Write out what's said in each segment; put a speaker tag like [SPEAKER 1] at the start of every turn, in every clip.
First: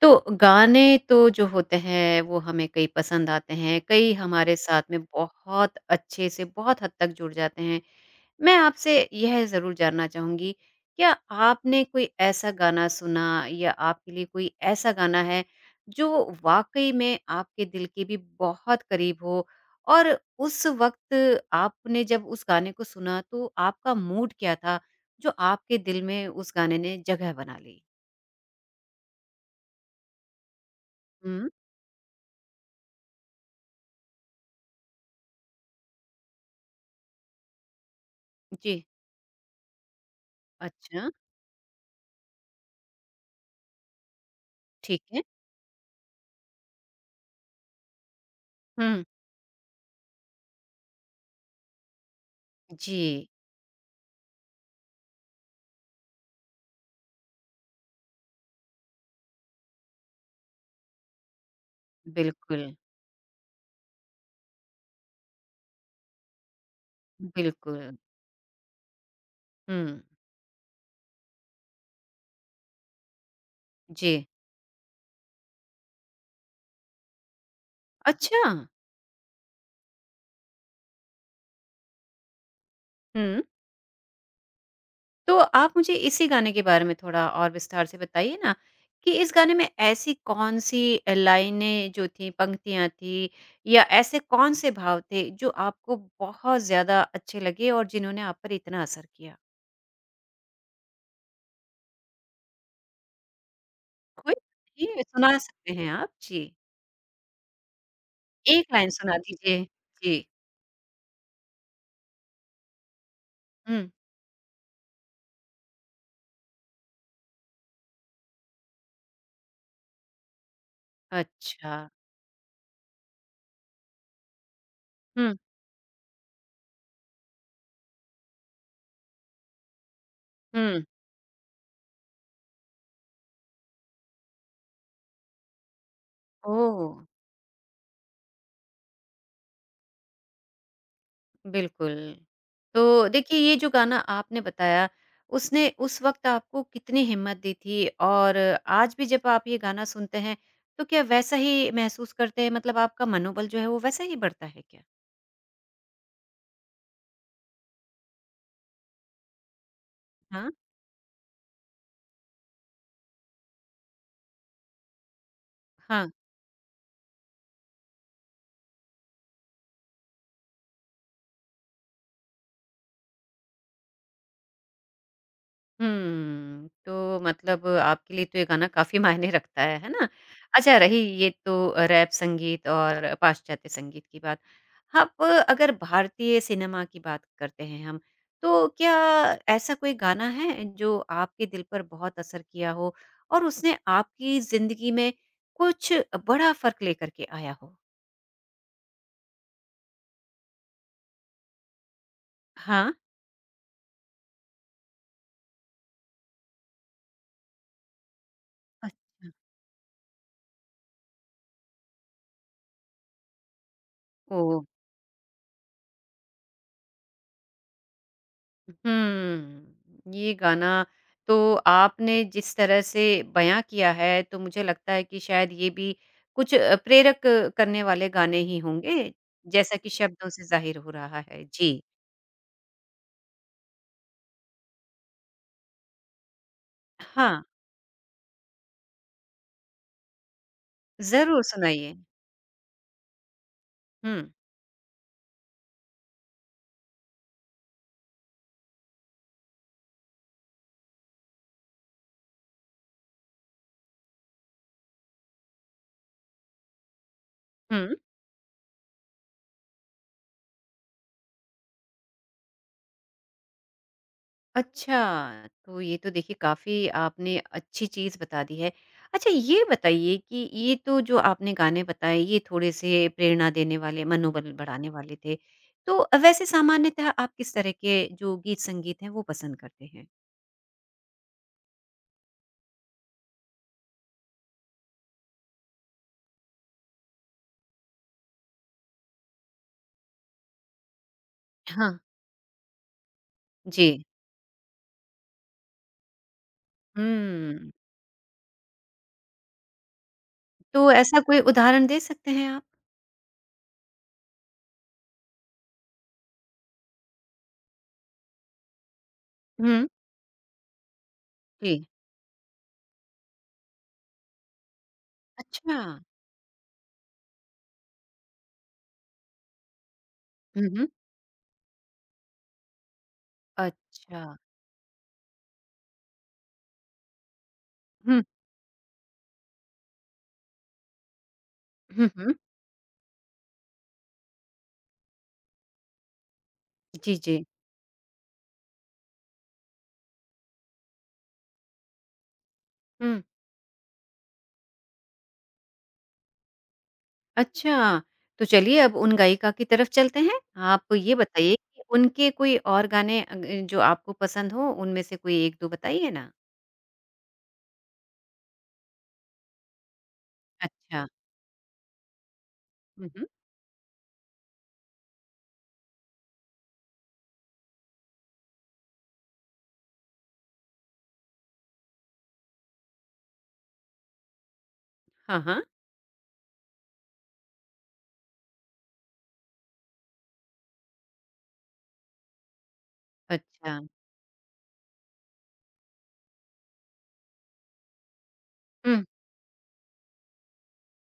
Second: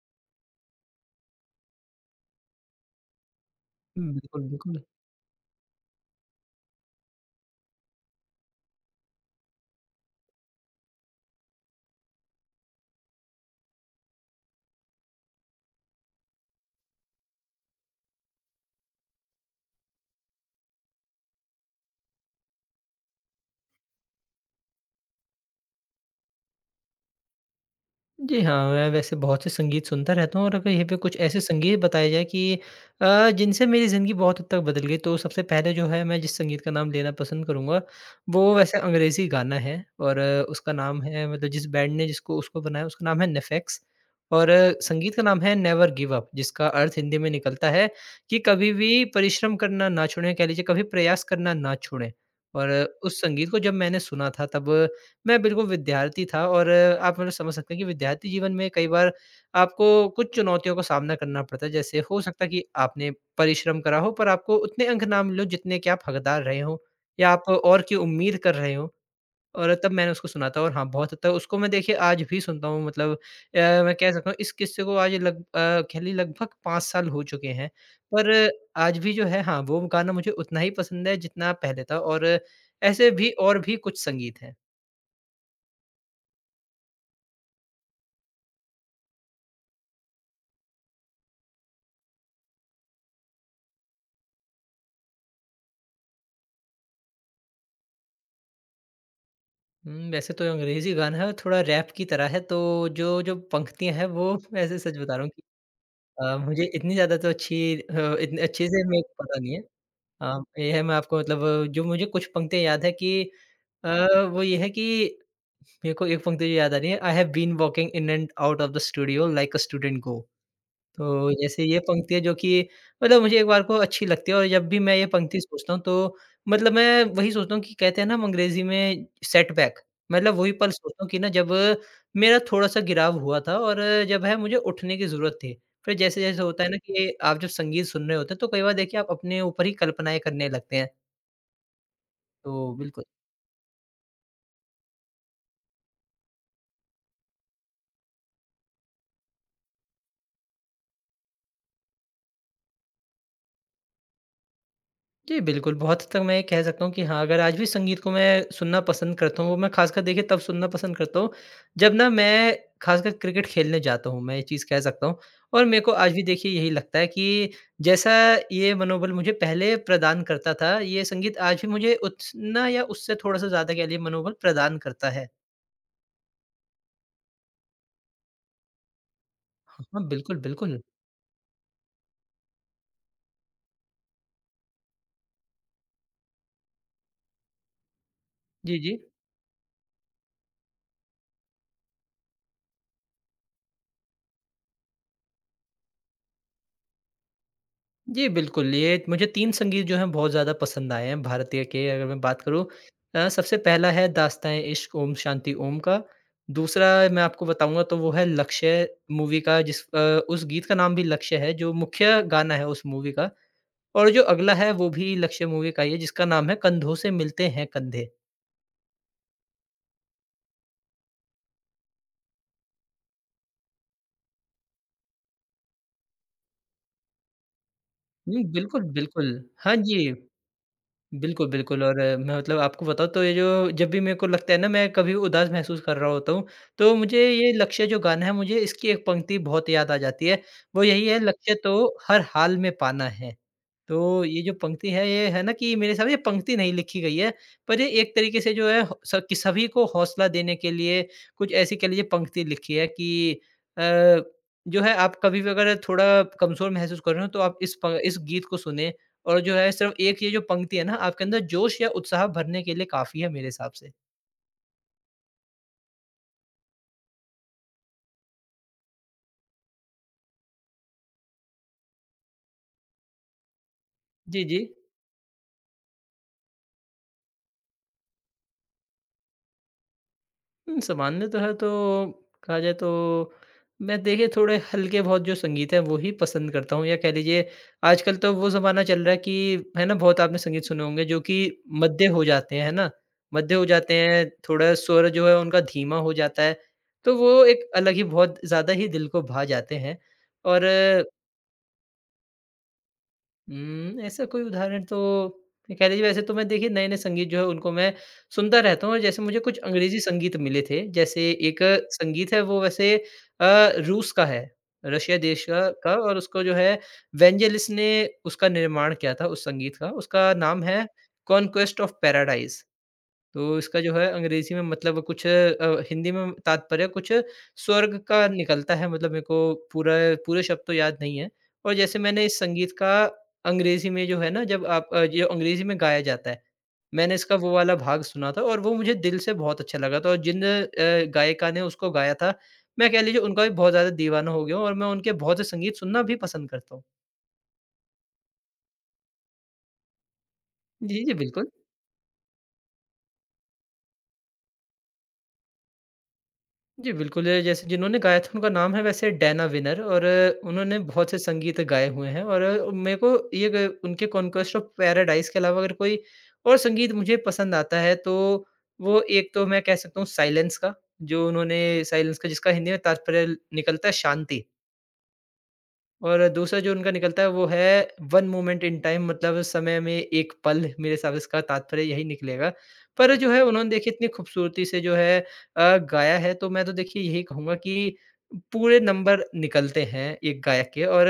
[SPEAKER 1] तो गाने तो जो होते हैं वो हमें कई पसंद आते हैं, कई
[SPEAKER 2] बिल्कुल,
[SPEAKER 1] हमारे साथ
[SPEAKER 2] बिल्कुल।
[SPEAKER 1] में बहुत अच्छे से बहुत हद तक जुड़ जाते हैं। मैं आपसे यह ज़रूर जानना चाहूँगी, क्या आपने कोई ऐसा गाना सुना या आपके लिए कोई ऐसा गाना है जो वाक़ई में आपके दिल के भी बहुत करीब हो और उस वक़्त आपने जब उस गाने को सुना तो आपका मूड क्या था जो आपके दिल में उस गाने ने जगह बना ली?
[SPEAKER 2] जी हाँ, मैं वैसे बहुत से संगीत सुनता रहता हूँ और अगर यहीं पे कुछ ऐसे
[SPEAKER 1] हुँ।
[SPEAKER 2] संगीत बताए जाएँ कि जिनसे मेरी ज़िंदगी बहुत हद तक बदल गई, तो सबसे पहले जो है मैं जिस संगीत का नाम लेना पसंद करूँगा, वो वैसे
[SPEAKER 1] जी,
[SPEAKER 2] अंग्रेज़ी गाना है और उसका नाम
[SPEAKER 1] अच्छा।
[SPEAKER 2] है मतलब जिस बैंड ने जिसको उसको बनाया उसका नाम है नेफेक्स। और
[SPEAKER 1] ठीक
[SPEAKER 2] संगीत
[SPEAKER 1] है।
[SPEAKER 2] का नाम है नेवर गिव अप, जिसका अर्थ हिंदी में निकलता है कि कभी
[SPEAKER 1] हुँ।
[SPEAKER 2] भी परिश्रम करना ना छोड़ें, कह लीजिए कभी प्रयास करना ना छोड़ें। और उस
[SPEAKER 1] जी,
[SPEAKER 2] संगीत को जब मैंने सुना था, तब मैं बिल्कुल विद्यार्थी था और आप मतलब समझ सकते हैं कि विद्यार्थी जीवन में कई बार आपको कुछ चुनौतियों का सामना करना पड़ता है। जैसे हो सकता है कि
[SPEAKER 1] बिल्कुल,
[SPEAKER 2] आपने परिश्रम करा हो पर आपको उतने अंक ना मिले हों जितने कि आप हकदार रहे हों या आप
[SPEAKER 1] बिल्कुल।
[SPEAKER 2] और की उम्मीद कर रहे हों। और तब
[SPEAKER 1] हुँ,
[SPEAKER 2] मैंने उसको सुना था और हाँ, बहुत हद तक उसको मैं देखिए आज भी सुनता हूँ। मतलब मैं कह
[SPEAKER 1] जी।
[SPEAKER 2] सकता हूँ इस किस्से को आज कह लीजिए लगभग 5 साल हो चुके हैं। पर
[SPEAKER 1] अच्छा!
[SPEAKER 2] आज भी जो है हाँ, वो गाना मुझे उतना ही पसंद है जितना पहले था और ऐसे भी
[SPEAKER 1] हुँ,
[SPEAKER 2] और भी कुछ संगीत हैं।
[SPEAKER 1] तो आप मुझे इसी गाने के बारे में थोड़ा और विस्तार से बताइए ना कि इस गाने में ऐसी कौन-सी लाइनें जो थीं, पंक्तियाँ थीं या ऐसे कौन-से भाव थे जो आपको बहुत ज़्यादा अच्छे लगे और जिन्होंने आप पर इतना असर किया?
[SPEAKER 2] वैसे तो अंग्रेज़ी गाना है और थोड़ा रैप की तरह है, तो जो पंक्तियाँ हैं
[SPEAKER 1] कोई
[SPEAKER 2] वो वैसे
[SPEAKER 1] जी,
[SPEAKER 2] सच बता रहा हूँ
[SPEAKER 1] सुना
[SPEAKER 2] कि
[SPEAKER 1] सकते हैं आप। जी,
[SPEAKER 2] मुझे इतनी ज़्यादा तो इतने अच्छे
[SPEAKER 1] 1
[SPEAKER 2] से
[SPEAKER 1] लाइन
[SPEAKER 2] मेरे
[SPEAKER 1] सुना
[SPEAKER 2] को पता नहीं
[SPEAKER 1] दीजिए।
[SPEAKER 2] है।
[SPEAKER 1] जी,
[SPEAKER 2] अ, ये है, मैं आपको मतलब जो मुझे कुछ पंक्तियाँ याद है कि
[SPEAKER 1] हुँ।
[SPEAKER 2] अ, वो ये है कि मेरे को एक पंक्ति जो याद आ रही है, I have been walking in and out of the studio like a student go. तो जैसे
[SPEAKER 1] अच्छा।
[SPEAKER 2] ये पंक्ति है जो कि मतलब मुझे एक बार को अच्छी लगती है और जब भी मैं ये
[SPEAKER 1] हुँ,
[SPEAKER 2] पंक्ति सोचता हूँ, तो मतलब मैं वही सोचता हूँ कि कहते हैं ना हम अंग्रेजी में सेटबैक, मतलब वही पल
[SPEAKER 1] हुँ।
[SPEAKER 2] सोचता हूँ कि ना जब मेरा थोड़ा-सा गिराव हुआ था और जब है मुझे उठने की ज़रूरत थी। फिर जैसे-जैसे होता है ना
[SPEAKER 1] ओह!
[SPEAKER 2] कि आप जब संगीत सुन रहे होते हैं तो कई बार देखिए आप अपने ऊपर ही कल्पनाएँ करने लगते हैं।
[SPEAKER 1] बिल्कुल।
[SPEAKER 2] तो बिल्कुल।
[SPEAKER 1] तो देखिए ये जो गाना आपने बताया, उसने उस वक़्त आपको कितनी हिम्मत दी थी? और आज भी जब आप ये गाना सुनते हैं, तो क्या वैसा ही महसूस करते हैं मतलब आपका मनोबल जो है वो वैसा ही बढ़ता है क्या?
[SPEAKER 2] जी, बिल्कुल, बहुत हद तक मैं ये कह सकता हूँ कि हाँ, अगर आज भी संगीत को मैं सुनना पसंद करता हूँ, वो मैं ख़ासकर देखिए तब
[SPEAKER 1] हाँ।
[SPEAKER 2] सुनना पसंद करता हूँ, जब ना मैं ख़ासकर क्रिकेट खेलने जाता हूँ, मैं ये चीज़ कह सकता हूँ। और मेरे को
[SPEAKER 1] हाँ
[SPEAKER 2] आज भी देखिए यही लगता है कि जैसा ये मनोबल मुझे पहले प्रदान करता था, ये संगीत आज भी मुझे उतना या उससे थोड़ा-सा ज़्यादा कह लिए मनोबल प्रदान करता है।
[SPEAKER 1] तो मतलब आपके लिए तो ये गाना काफ़ी मायने रखता है
[SPEAKER 2] हाँ,
[SPEAKER 1] ना?
[SPEAKER 2] बिल्कुल,
[SPEAKER 1] अच्छा
[SPEAKER 2] बिल्कुल।
[SPEAKER 1] रही ये तो रैप संगीत और पाश्चात्य संगीत की बात। अब अगर भारतीय सिनेमा की बात करते हैं हम, तो
[SPEAKER 2] जी,
[SPEAKER 1] क्या
[SPEAKER 2] जी।
[SPEAKER 1] ऐसा कोई गाना है जो आपके दिल पर बहुत असर किया हो और उसने आपकी ज़िंदगी में कुछ बड़ा फ़र्क लेकर के आया हो?
[SPEAKER 2] जी, बिल्कुल, ये मुझे 3 संगीत जो हैं बहुत ज़्यादा पसंद आए हैं, भारतीय के अगर मैं बात करूँ।
[SPEAKER 1] हाँ।
[SPEAKER 2] सबसे पहला है दास्तान ए इश्क ओम शांति ओम का, दूसरा मैं आपको बताऊँगा तो वो है लक्ष्य
[SPEAKER 1] अच्छा।
[SPEAKER 2] मूवी का। उस गीत का नाम भी लक्ष्य है, जो मुख्य गाना है उस मूवी का। और जो अगला
[SPEAKER 1] ओह!
[SPEAKER 2] है वो भी लक्ष्य मूवी का ही है, जिसका नाम है कंधों से मिलते हैं कंधे।
[SPEAKER 1] ये गाना तो आपने जिस तरह से बयां किया है तो मुझे लगता है कि शायद ये भी कुछ प्रेरक करने वाले गाने ही
[SPEAKER 2] बिल्कुल,
[SPEAKER 1] होंगे
[SPEAKER 2] बिल्कुल। हाँ
[SPEAKER 1] जैसा कि
[SPEAKER 2] जी।
[SPEAKER 1] शब्दों से जाहिर हो रहा है
[SPEAKER 2] बिल्कुल,
[SPEAKER 1] जी
[SPEAKER 2] बिल्कुल। और मैं मतलब आपको बताऊँ तो ये जो जब भी मेरे को लगता है ना मैं कभी उदास महसूस कर रहा होता हूँ, तो मुझे
[SPEAKER 1] हाँ
[SPEAKER 2] ये लक्ष्य जो गाना है, मुझे इसकी एक पंक्ति बहुत याद आ जाती है, वो यही है
[SPEAKER 1] जरूर
[SPEAKER 2] लक्ष्य तो
[SPEAKER 1] सुनाइए
[SPEAKER 2] हर हाल में पाना है। तो
[SPEAKER 1] हम्म
[SPEAKER 2] ये जो पंक्ति है, ये है ना कि मेरे हिसाब से ये पंक्ति नहीं लिखी गई है, पर ये एक तरीके से जो है ह स कि सभी को हौसला देने के लिए कुछ ऐसी कह लीजिए पंक्ति लिखी है कि अ, जो है, आप कभी भी अगर थोड़ा कमज़ोर महसूस कर रहे हो तो आप
[SPEAKER 1] हम्म
[SPEAKER 2] इस गीत को सुने और जो है सिर्फ़ एक ये जो पंक्ति है ना आपके अंदर जोश या उत्साह भरने के लिए काफ़ी है मेरे हिसाब से।
[SPEAKER 1] अच्छा, तो ये तो देखिए काफ़ी आपने अच्छी चीज़ बता दी है। अच्छा ये बताइए कि ये तो जो आपने गाने बताए ये थोड़े-से प्रेरणा देने वाले,
[SPEAKER 2] जी,
[SPEAKER 1] मनोबल
[SPEAKER 2] जी।
[SPEAKER 1] बढ़ाने वाले थे। तो वैसे सामान्यतः आप किस तरह के जो गीत-संगीत हैं वो पसंद करते हैं?
[SPEAKER 2] सामान्य तो है तो कहा जाए तो मैं देखिए थोड़े हल्के बहुत जो संगीत है वो ही पसंद करता हूँ, या कह लीजिए आजकल तो वो ज़माना चल रहा है कि है ना बहुत आपने संगीत सुने होंगे जो कि
[SPEAKER 1] हाँ।
[SPEAKER 2] मध्य हो जाते हैं, है ना? मध्य हो
[SPEAKER 1] जी।
[SPEAKER 2] जाते हैं, थोड़ा स्वर जो है उनका धीमा हो जाता है। तो वो एक
[SPEAKER 1] हुँ,
[SPEAKER 2] अलग ही बहुत ज़्यादा ही दिल को भा जाते हैं। और
[SPEAKER 1] तो ऐसा कोई उदाहरण दे सकते हैं आप?
[SPEAKER 2] ऐसा कोई उदाहरण तो ये कह लीजिए, वैसे तो मैं देखिए नए-नए संगीत जो है उनको मैं सुनता रहता हूँ, और जैसे मुझे कुछ
[SPEAKER 1] हुँ।
[SPEAKER 2] अंग्रेज़ी संगीत मिले थे। जैसे एक
[SPEAKER 1] जी।
[SPEAKER 2] संगीत है वो वैसे रूस का है, रशिया देश का
[SPEAKER 1] अच्छा।
[SPEAKER 2] का और उसको जो है वेंजेलिस ने उसका निर्माण किया था, उस संगीत का। उसका नाम
[SPEAKER 1] हुँ,
[SPEAKER 2] है
[SPEAKER 1] हुँ।
[SPEAKER 2] Conquest of paradise. तो इसका जो है
[SPEAKER 1] अच्छा।
[SPEAKER 2] अंग्रेज़ी में मतलब हिंदी में तात्पर्य कुछ स्वर्ग
[SPEAKER 1] हुँ,
[SPEAKER 2] का निकलता है, मतलब मेरे को पूरा पूरे शब्द तो याद नहीं है। और जैसे
[SPEAKER 1] हुँ,
[SPEAKER 2] मैंने
[SPEAKER 1] हुँ।
[SPEAKER 2] इस संगीत का अंग्रेज़ी में जो है ना जब आप जो अंग्रेज़ी में गाया जाता है, मैंने
[SPEAKER 1] जी,
[SPEAKER 2] इसका
[SPEAKER 1] जी।
[SPEAKER 2] वो वाला भाग सुना था और वो मुझे दिल से बहुत अच्छा लगा था। और जिन गायिका ने उसको गाया था, मैं कह
[SPEAKER 1] हुँ।
[SPEAKER 2] लीजिए उनका भी बहुत ज़्यादा दीवाना हो गया हूँ और मैं उनके बहुत से संगीत सुनना भी पसंद करता हूँ।
[SPEAKER 1] अच्छा, तो चलिए अब उन गायिका की तरफ चलते हैं। आप
[SPEAKER 2] जी,
[SPEAKER 1] ये
[SPEAKER 2] जी, बिल्कुल।
[SPEAKER 1] बताइए कि उनके कोई और गाने अ, ग जो आपको पसंद हो, उनमें से कोई 1-2 बताइए ना?
[SPEAKER 2] जी, बिल्कुल, जैसे जिन्होंने गाया था उनका नाम है वैसे डैना विनर, और उन्होंने
[SPEAKER 1] अच्छा।
[SPEAKER 2] बहुत से संगीत गाए हुए हैं। और मेरे
[SPEAKER 1] हुँ,
[SPEAKER 2] को
[SPEAKER 1] हुँ।
[SPEAKER 2] ये ग उनके कॉन्क्वेस्ट ऑफ पैराडाइस के अलावा अगर कोई और संगीत मुझे पसंद आता है तो वो, एक तो मैं कह सकता हूँ साइलेंस का, जो उन्होंने साइलेंस का जिसका हिंदी में तात्पर्य निकलता है शांति।
[SPEAKER 1] हाँ, हाँ।
[SPEAKER 2] और दूसरा जो उनका निकलता है वो है वन मोमेंट इन टाइम, मतलब समय में एक पल, मेरे हिसाब से इसका तात्पर्य यही निकलेगा। पर जो है उन्होंने
[SPEAKER 1] अच्छा।
[SPEAKER 2] देखिए इतनी खूबसूरती से जो है गाया है, तो मैं तो देखिए यही कहूँगा कि पूरे
[SPEAKER 1] हुँ,
[SPEAKER 2] नंबर निकलते हैं एक गायक के। और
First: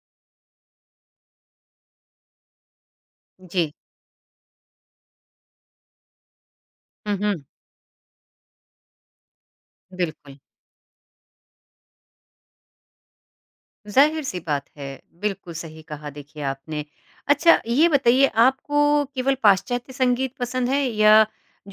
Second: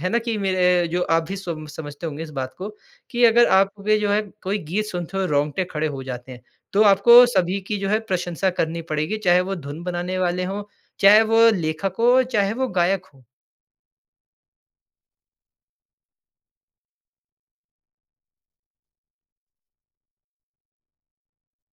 [SPEAKER 2] है ना कि मेरे जो आप भी सम समझते होंगे इस बात को कि अगर आप
[SPEAKER 1] जी।
[SPEAKER 2] भी जो है कोई गीत सुनते हो, रोंगटे खड़े हो जाते हैं, तो
[SPEAKER 1] हुँ,
[SPEAKER 2] आपको
[SPEAKER 1] हुँ।
[SPEAKER 2] सभी की जो है प्रशंसा करनी पड़ेगी, चाहे वो धुन बनाने
[SPEAKER 1] बिल्कुल,
[SPEAKER 2] वाले हों, चाहे वो लेखक हो, चाहे वो गायक हो।
[SPEAKER 1] ज़ाहिर-सी बात है। बिल्कुल सही कहा देखिए आपने। अच्छा ये बताइए आपको केवल पाश्चात्य संगीत पसंद है या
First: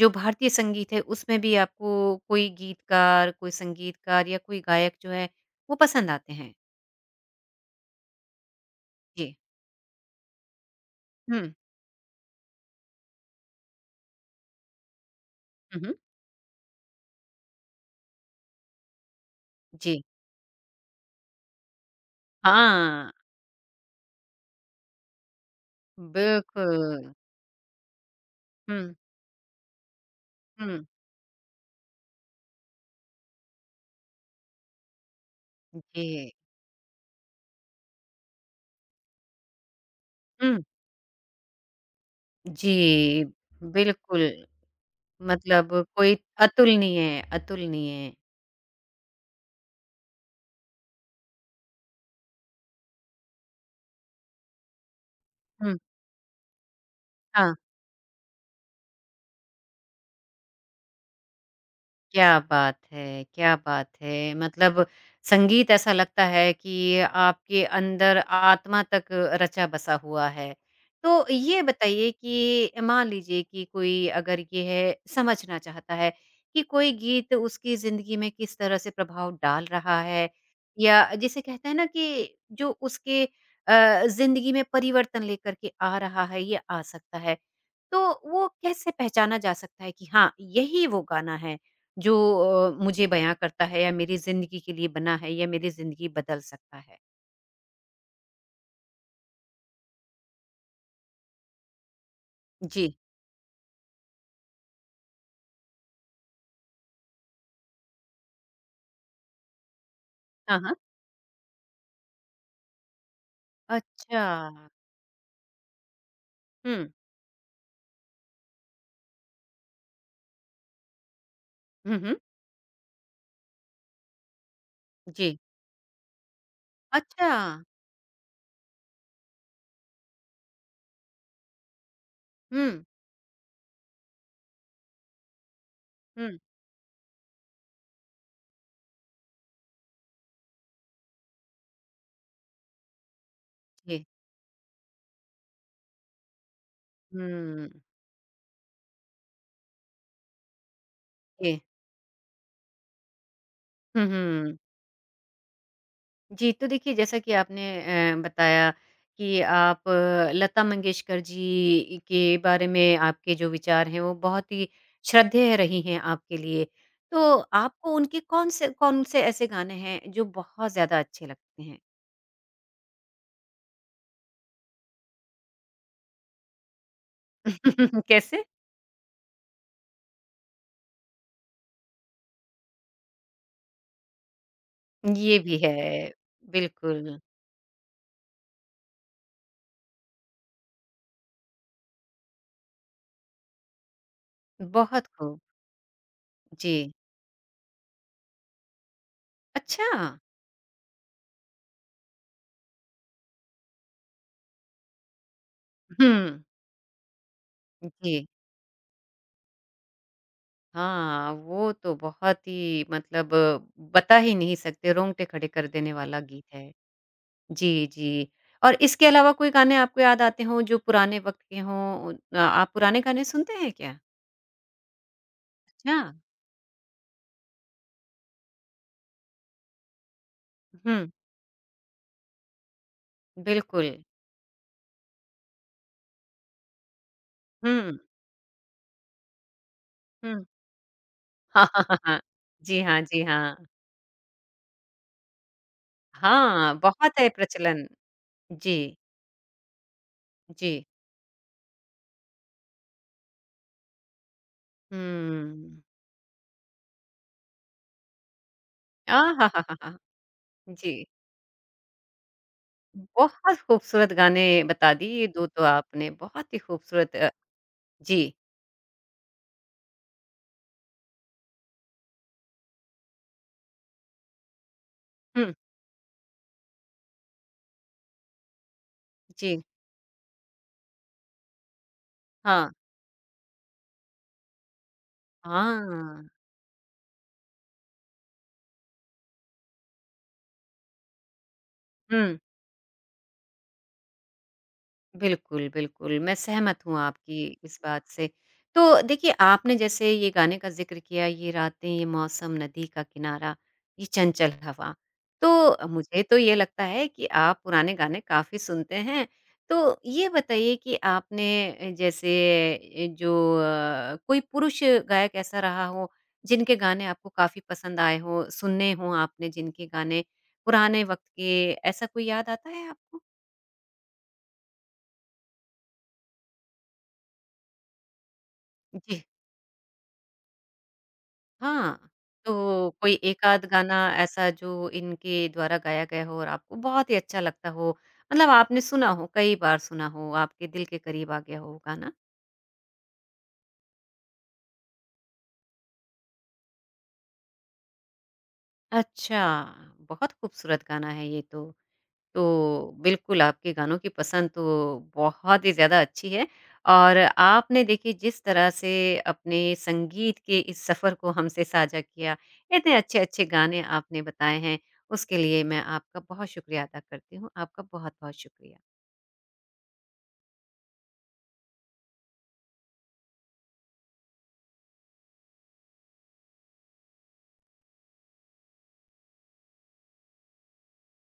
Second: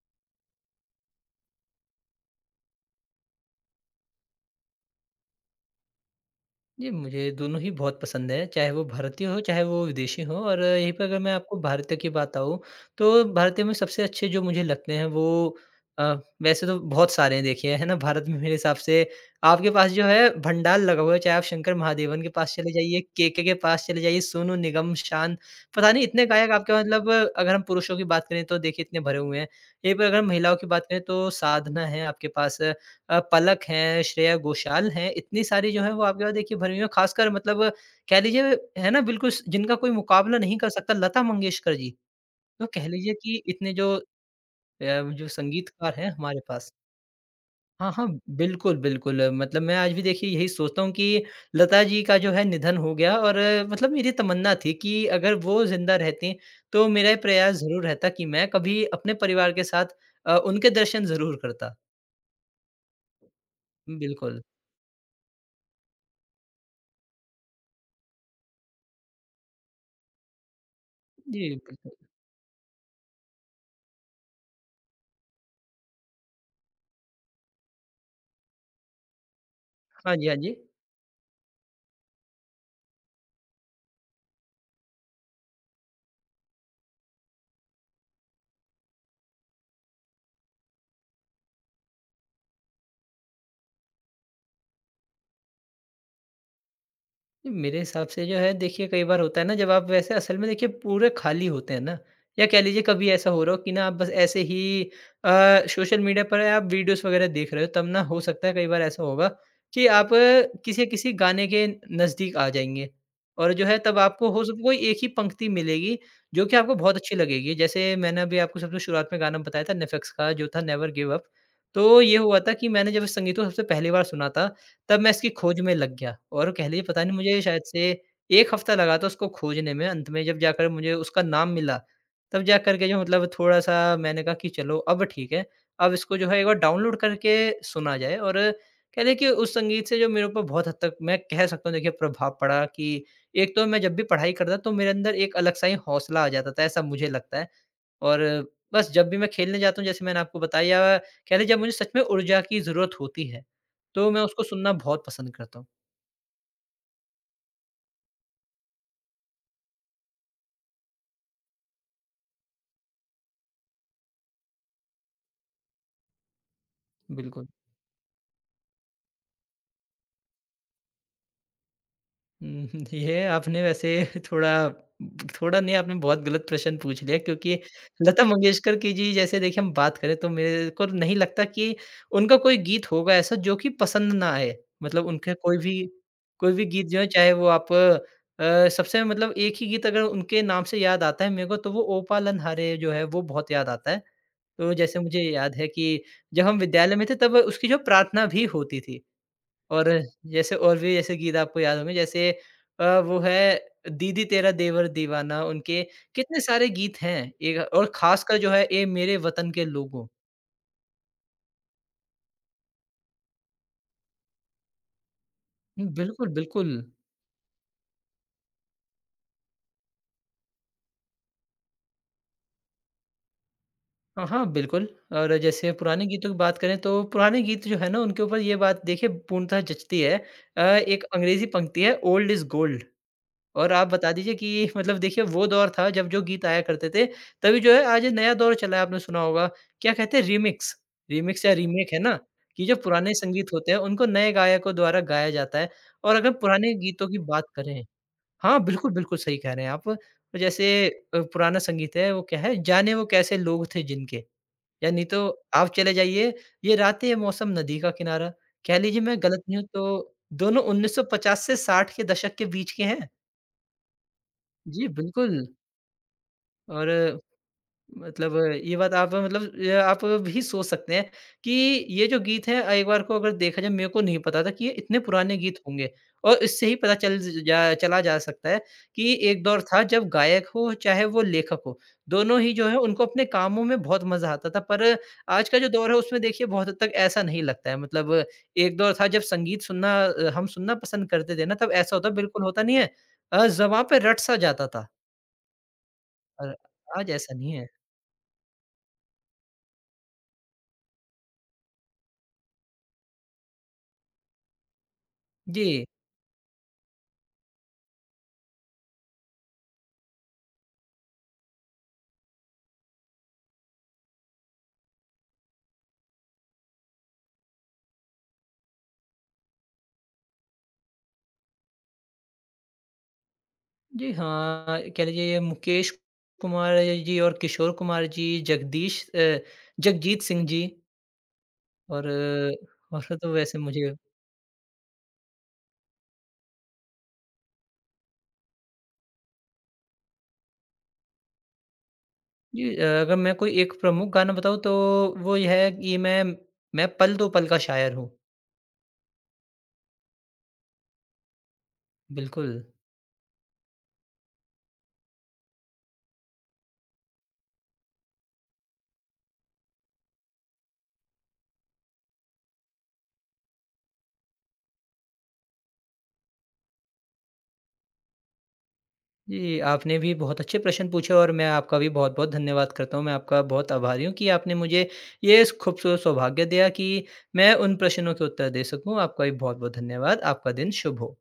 [SPEAKER 1] जो भारतीय संगीत है उसमें भी आपको कोई गीतकार, कोई संगीतकार या कोई गायक जो है वो पसंद आते हैं?
[SPEAKER 2] जी, मुझे दोनों ही बहुत पसंद है, चाहे वो भारतीय
[SPEAKER 1] जी।
[SPEAKER 2] हो, चाहे वो विदेशी हो। और यहीं पे अगर मैं
[SPEAKER 1] हुँ।
[SPEAKER 2] आपको भारतीय की बात आऊँ, तो भारतीय में सबसे अच्छे जो मुझे लगते हैं वो,
[SPEAKER 1] हुँ, हुँ।
[SPEAKER 2] अ, वैसे तो बहुत सारे हैं देखिए, है ना? भारत में मेरे हिसाब से आपके पास
[SPEAKER 1] जी।
[SPEAKER 2] जो है भंडार लगा हुआ है, चाहे आप शंकर महादेवन के पास चले जाइए,
[SPEAKER 1] हाँ,
[SPEAKER 2] केके के पास चले जाइए, सोनू निगम, शान, पता नहीं इतने गायक आपके, मतलब
[SPEAKER 1] बिल्कुल।
[SPEAKER 2] अगर हम पुरुषों की बात करें तो देखिए
[SPEAKER 1] हुँ,
[SPEAKER 2] इतने भरे हुए हैं। यहीं पर अगर हम महिलाओं की
[SPEAKER 1] हुँ,
[SPEAKER 2] बात करें तो साधना है आपके पास। पलक हैं, श्रेया घोषाल हैं, इतनी सारी जो हैं वो आपके
[SPEAKER 1] जी।
[SPEAKER 2] पास देखिए भरी हुई हैं। ख़ासकर मतलब कह लीजिए है ना, बिल्कुल स जिनका कोई मुकाबला
[SPEAKER 1] हुँ,
[SPEAKER 2] नहीं कर सकता, लता मंगेशकर जी। तो
[SPEAKER 1] जी,
[SPEAKER 2] कह लीजिए कि इतने जो अ,
[SPEAKER 1] बिल्कुल
[SPEAKER 2] जो
[SPEAKER 1] मतलब
[SPEAKER 2] संगीतकार हैं
[SPEAKER 1] कोई
[SPEAKER 2] हमारे पास।
[SPEAKER 1] अतुलनीय
[SPEAKER 2] हाँ, हाँ,
[SPEAKER 1] अतुलनीय।
[SPEAKER 2] बिल्कुल, बिल्कुल। मतलब मैं आज भी देखिए यही सोचता हूँ कि लता जी का जो है निधन हो गया, और मतलब मेरी तमन्ना थी कि अगर वो
[SPEAKER 1] हुँ,
[SPEAKER 2] ज़िंदा रहतीं, तो मेरा ये
[SPEAKER 1] हाँ।
[SPEAKER 2] प्रयास ज़रूर रहता कि मैं कभी अपने परिवार के साथ उनके दर्शन ज़रूर करता।
[SPEAKER 1] क्या बात है! क्या बात है!
[SPEAKER 2] बिल्कुल।
[SPEAKER 1] मतलब संगीत ऐसा लगता है कि आपके अंदर आत्मा तक रचा बसा हुआ है। तो
[SPEAKER 2] जी,
[SPEAKER 1] ये
[SPEAKER 2] बिल्कुल।
[SPEAKER 1] बताइए कि मान लीजिए कि कोई अगर ये है समझना चाहता है कि कोई गीत उसकी ज़िंदगी में किस तरह से प्रभाव डाल रहा
[SPEAKER 2] हाँ
[SPEAKER 1] है
[SPEAKER 2] जी, हाँ जी।
[SPEAKER 1] या जिसे कहते हैं ना कि जो उसके ज़िंदगी में परिवर्तन लेकर के आ रहा है, ये आ सकता है। तो वो कैसे पहचाना जा सकता है कि हाँ, यही वो गाना है जो मुझे बयाँ करता है या मेरी ज़िंदगी के लिए बना है या मेरी ज़िंदगी बदल सकता है?
[SPEAKER 2] मेरे हिसाब से जो है देखिए कई बार होता है ना जब आप वैसे असल में देखिए पूरे खाली होते हैं ना, या कह लीजिए
[SPEAKER 1] जी।
[SPEAKER 2] कभी ऐसा हो रहा हो कि ना आप बस ऐसे ही अ, सोशल मीडिया पर आप वीडियोस वगैरह देख रहे हो, तब ना हो सकता है कई बार ऐसा होगा कि आप
[SPEAKER 1] हाँ, हाँ।
[SPEAKER 2] किसी किसी गाने के नज़दीक आ जाएँगे, और जो है तब
[SPEAKER 1] अच्छा।
[SPEAKER 2] आपको हो सकता कोई एक ही पंक्ति मिलेगी जो कि आपको
[SPEAKER 1] हुँ।
[SPEAKER 2] बहुत अच्छी लगेगी। जैसे मैंने अभी आपको सबसे शुरुआत में गाना बताया था नेफेक्स का, जो था नेवर गिव अप।
[SPEAKER 1] हुँ,
[SPEAKER 2] तो
[SPEAKER 1] हुँ।
[SPEAKER 2] ये हुआ था कि मैंने जब इस संगीत को सबसे पहली बार सुना था, तब मैं इसकी
[SPEAKER 1] जी।
[SPEAKER 2] खोज में लग गया, और कह लीजिए पता नहीं
[SPEAKER 1] अच्छा।
[SPEAKER 2] मुझे शायद से 1 हफ्ता लगा था उसको खोजने में। अंत में जब जाकर मुझे उसका नाम मिला, तब जा कर
[SPEAKER 1] हुँ,
[SPEAKER 2] के जो मतलब थोड़ा-सा मैंने कहा कि चलो अब ठीक है, अब इसको जो
[SPEAKER 1] हुँ।
[SPEAKER 2] है एक बार डाउनलोड करके सुना जाए, और कह लें कि उस संगीत से जो मेरे ऊपर बहुत हद तक मैं कह सकता हूँ देखिए प्रभाव पड़ा कि एक तो मैं जब
[SPEAKER 1] जी।
[SPEAKER 2] भी पढ़ाई करता तो मेरे अंदर एक अलग-सा ही हौसला आ जाता था, ऐसा मुझे लगता है।
[SPEAKER 1] हुँ।
[SPEAKER 2] और बस जब भी मैं खेलने जाता हूँ, जैसे मैंने आपको बताया, कहते हैं
[SPEAKER 1] जी।
[SPEAKER 2] जब मुझे सच में ऊर्जा की ज़रूरत होती है,
[SPEAKER 1] हुँ,
[SPEAKER 2] तो मैं उसको
[SPEAKER 1] हुँ।
[SPEAKER 2] सुनना बहुत पसंद करता हूँ।
[SPEAKER 1] जी, तो देखिए जैसा कि आपने बताया कि आप लता मंगेशकर जी के बारे में आपके जो विचार हैं वो बहुत ही श्रद्धेय रही हैं आपके लिए। तो
[SPEAKER 2] बिल्कुल।
[SPEAKER 1] आपको उनके कौन से ऐसे गाने हैं जो बहुत ज़्यादा अच्छे लगते हैं?
[SPEAKER 2] हुँ, हुँ, ये आपने वैसे थोड़ा, थोड़ा नहीं, आपने बहुत गलत प्रश्न पूछ लिया, क्योंकि लता
[SPEAKER 1] कैसे?
[SPEAKER 2] मंगेशकर की जी जैसे देखिए हम बात करें तो मेरे को नहीं लगता कि उनका कोई गीत होगा ऐसा जो कि पसंद ना आए। मतलब उनके
[SPEAKER 1] ये भी है,
[SPEAKER 2] कोई भी गीत जो है,
[SPEAKER 1] बिल्कुल।
[SPEAKER 2] चाहे वो आप सबसे, मतलब एक ही गीत अगर उनके नाम से याद आता है मेरे को, तो वो ओ पालन हारे जो है वो बहुत याद आता है। तो जैसे
[SPEAKER 1] बहुत
[SPEAKER 2] मुझे
[SPEAKER 1] खूब।
[SPEAKER 2] याद है कि जब हम
[SPEAKER 1] जी।
[SPEAKER 2] विद्यालय में थे तब उसकी जो प्रार्थना भी होती थी। और
[SPEAKER 1] अच्छा!
[SPEAKER 2] जैसे और भी ऐसे गीत आपको याद होंगे, जैसे वो है दीदी तेरा देवर दीवाना। उनके
[SPEAKER 1] हुँ।
[SPEAKER 2] कितने सारे गीत हैं। एक और
[SPEAKER 1] जी।
[SPEAKER 2] ख़ासकर जो है, ए मेरे वतन के लोगों।
[SPEAKER 1] हाँ, वो तो बहुत ही मतलब बता ही नहीं सकते, रोंगटे खड़े कर देने वाला
[SPEAKER 2] बिल्कुल,
[SPEAKER 1] गीत है।
[SPEAKER 2] बिल्कुल।
[SPEAKER 1] जी, जी। और इसके अलावा कोई गाने आपको याद आते हों जो पुराने वक़्त के हों? आप पुराने गाने सुनते हैं क्या?
[SPEAKER 2] हाँ, हाँ, बिल्कुल। और जैसे
[SPEAKER 1] अच्छा।
[SPEAKER 2] पुराने गीतों की बात करें, तो पुराने गीत जो है ना, उनके ऊपर ये बात देखिए पूर्णतः जचती है। एक
[SPEAKER 1] हुँ,
[SPEAKER 2] अंग्रेज़ी पंक्ति है, ओल्ड इज़ गोल्ड। और आप
[SPEAKER 1] बिल्कुल।
[SPEAKER 2] बता दीजिए कि मतलब देखिए वो दौर था जब जो गीत आया करते थे, तभी जो
[SPEAKER 1] हुँ,
[SPEAKER 2] है
[SPEAKER 1] हुँ।
[SPEAKER 2] आज नया दौर चला है, आपने सुना होगा, क्या कहते हैं, रीमिक्स, रीमिक्स या
[SPEAKER 1] हाँ, हाँ,
[SPEAKER 2] रीमेक
[SPEAKER 1] हाँ,
[SPEAKER 2] है ना,
[SPEAKER 1] हाँ।
[SPEAKER 2] कि जो
[SPEAKER 1] जी हाँ,
[SPEAKER 2] पुराने
[SPEAKER 1] जी
[SPEAKER 2] संगीत
[SPEAKER 1] हाँ।
[SPEAKER 2] होते हैं उनको नए गायकों द्वारा गाया जाता है। और अगर पुराने
[SPEAKER 1] हाँ,
[SPEAKER 2] गीतों की
[SPEAKER 1] बहुत है
[SPEAKER 2] बात करें,
[SPEAKER 1] प्रचलन।
[SPEAKER 2] हाँ, बिल्कुल,
[SPEAKER 1] जी,
[SPEAKER 2] बिल्कुल सही कह रहे हैं आप। जैसे
[SPEAKER 1] जी।
[SPEAKER 2] पुराना संगीत है, वो क्या है, जाने वो कैसे लोग थे जिनके, या नहीं तो आप
[SPEAKER 1] हुँ।
[SPEAKER 2] चले जाइए, ये रातें, मौसम, नदी का किनारा, कह लीजिए मैं गलत नहीं हूँ
[SPEAKER 1] आहाहाहा!
[SPEAKER 2] तो दोनों
[SPEAKER 1] जी।
[SPEAKER 2] 1950 से 60 के दशक के बीच के हैं।
[SPEAKER 1] बहुत खूबसूरत गाने
[SPEAKER 2] जी,
[SPEAKER 1] बता दिए ये
[SPEAKER 2] बिल्कुल।
[SPEAKER 1] 2 तो आपने, बहुत ही
[SPEAKER 2] और
[SPEAKER 1] खूबसूरत जी।
[SPEAKER 2] मतलब, ये बात आप, मतलब आप भी सोच सकते हैं कि ये जो गीत है एक बार को अगर देखा जाए, मेरे को नहीं पता था कि ये इतने पुराने
[SPEAKER 1] हुँ,
[SPEAKER 2] गीत होंगे। और इससे ही पता चल ज जा चला जा सकता है कि एक
[SPEAKER 1] जी।
[SPEAKER 2] दौर था जब गायक हो चाहे वो लेखक हो, दोनों ही जो
[SPEAKER 1] हाँ,
[SPEAKER 2] है उनको अपने कामों में बहुत मज़ा आता था। पर आज का जो दौर है उसमें
[SPEAKER 1] हाँ।
[SPEAKER 2] देखिए बहुत हद तक ऐसा नहीं लगता है। मतलब एक दौर था जब संगीत सुनना, हम सुनना पसंद करते थे ना, तब ऐसा होता,
[SPEAKER 1] हुँ।
[SPEAKER 2] बिल्कुल होता नहीं है। ज़बाँ पे रट सा जाता था।
[SPEAKER 1] बिल्कुल, बिल्कुल, मैं
[SPEAKER 2] और
[SPEAKER 1] सहमत हूँ
[SPEAKER 2] आज ऐसा
[SPEAKER 1] आपकी
[SPEAKER 2] नहीं है।
[SPEAKER 1] इस बात से। तो देखिए, आपने जैसे ये गाने का ज़िक्र किया, ये रातें, ये मौसम, नदी का किनारा, ये चंचल हवा।
[SPEAKER 2] जी,
[SPEAKER 1] तो मुझे तो ये लगता है कि आप पुराने गाने काफ़ी सुनते हैं। तो ये बताइए कि आपने अ, जैसे ए, जो अ, कोई पुरुष गायक ऐसा रहा हो, जिनके गाने आपको काफ़ी पसंद आए हों, सुने हों आपने जिनके गाने, पुराने वक़्त के, ऐसा कोई याद आता है आपको?
[SPEAKER 2] जी हाँ, कह लीजिए ये मुकेश कुमार जी और किशोर कुमार जी,
[SPEAKER 1] जी।
[SPEAKER 2] जगजीत सिंह जी।
[SPEAKER 1] हाँ,
[SPEAKER 2] और
[SPEAKER 1] तो कोई
[SPEAKER 2] और तो वैसे
[SPEAKER 1] एकाध
[SPEAKER 2] मुझे,
[SPEAKER 1] गाना ऐसा जो इनके द्वारा गाया गया हो और आपको बहुत ही अच्छा लगता हो, मतलब आपने सुना हो, कई बार सुना हो, आपके दिल के करीब आ गया हो वो गाना?
[SPEAKER 2] जी अगर मैं कोई एक प्रमुख गाना बताऊँ तो वो ये है कि मैं पल दो पल का शायर हूँ।
[SPEAKER 1] अच्छा, बहुत खूबसूरत गाना है ये तो। तो
[SPEAKER 2] बिल्कुल।
[SPEAKER 1] बिल्कुल आपके गानों की पसंद तो बहुत ही ज़्यादा अच्छी है और आपने देखिए जिस तरह से अपने संगीत के इस सफ़र को हमसे साझा किया, इतने अच्छे-अच्छे गाने आपने बताए हैं, उसके लिए मैं आपका बहुत शुक्रिया अदा करती हूँ। आपका बहुत-बहुत शुक्रिया।
[SPEAKER 2] जी, आपने भी बहुत अच्छे प्रश्न पूछे और मैं आपका भी बहुत-बहुत धन्यवाद करता हूँ। मैं आपका बहुत आभारी हूँ कि आपने मुझे ये खूबसूरत सौभाग्य दिया कि मैं उन प्रश्नों के उत्तर दे सकूँ। आपका भी बहुत-बहुत धन्यवाद। आपका दिन शुभ हो।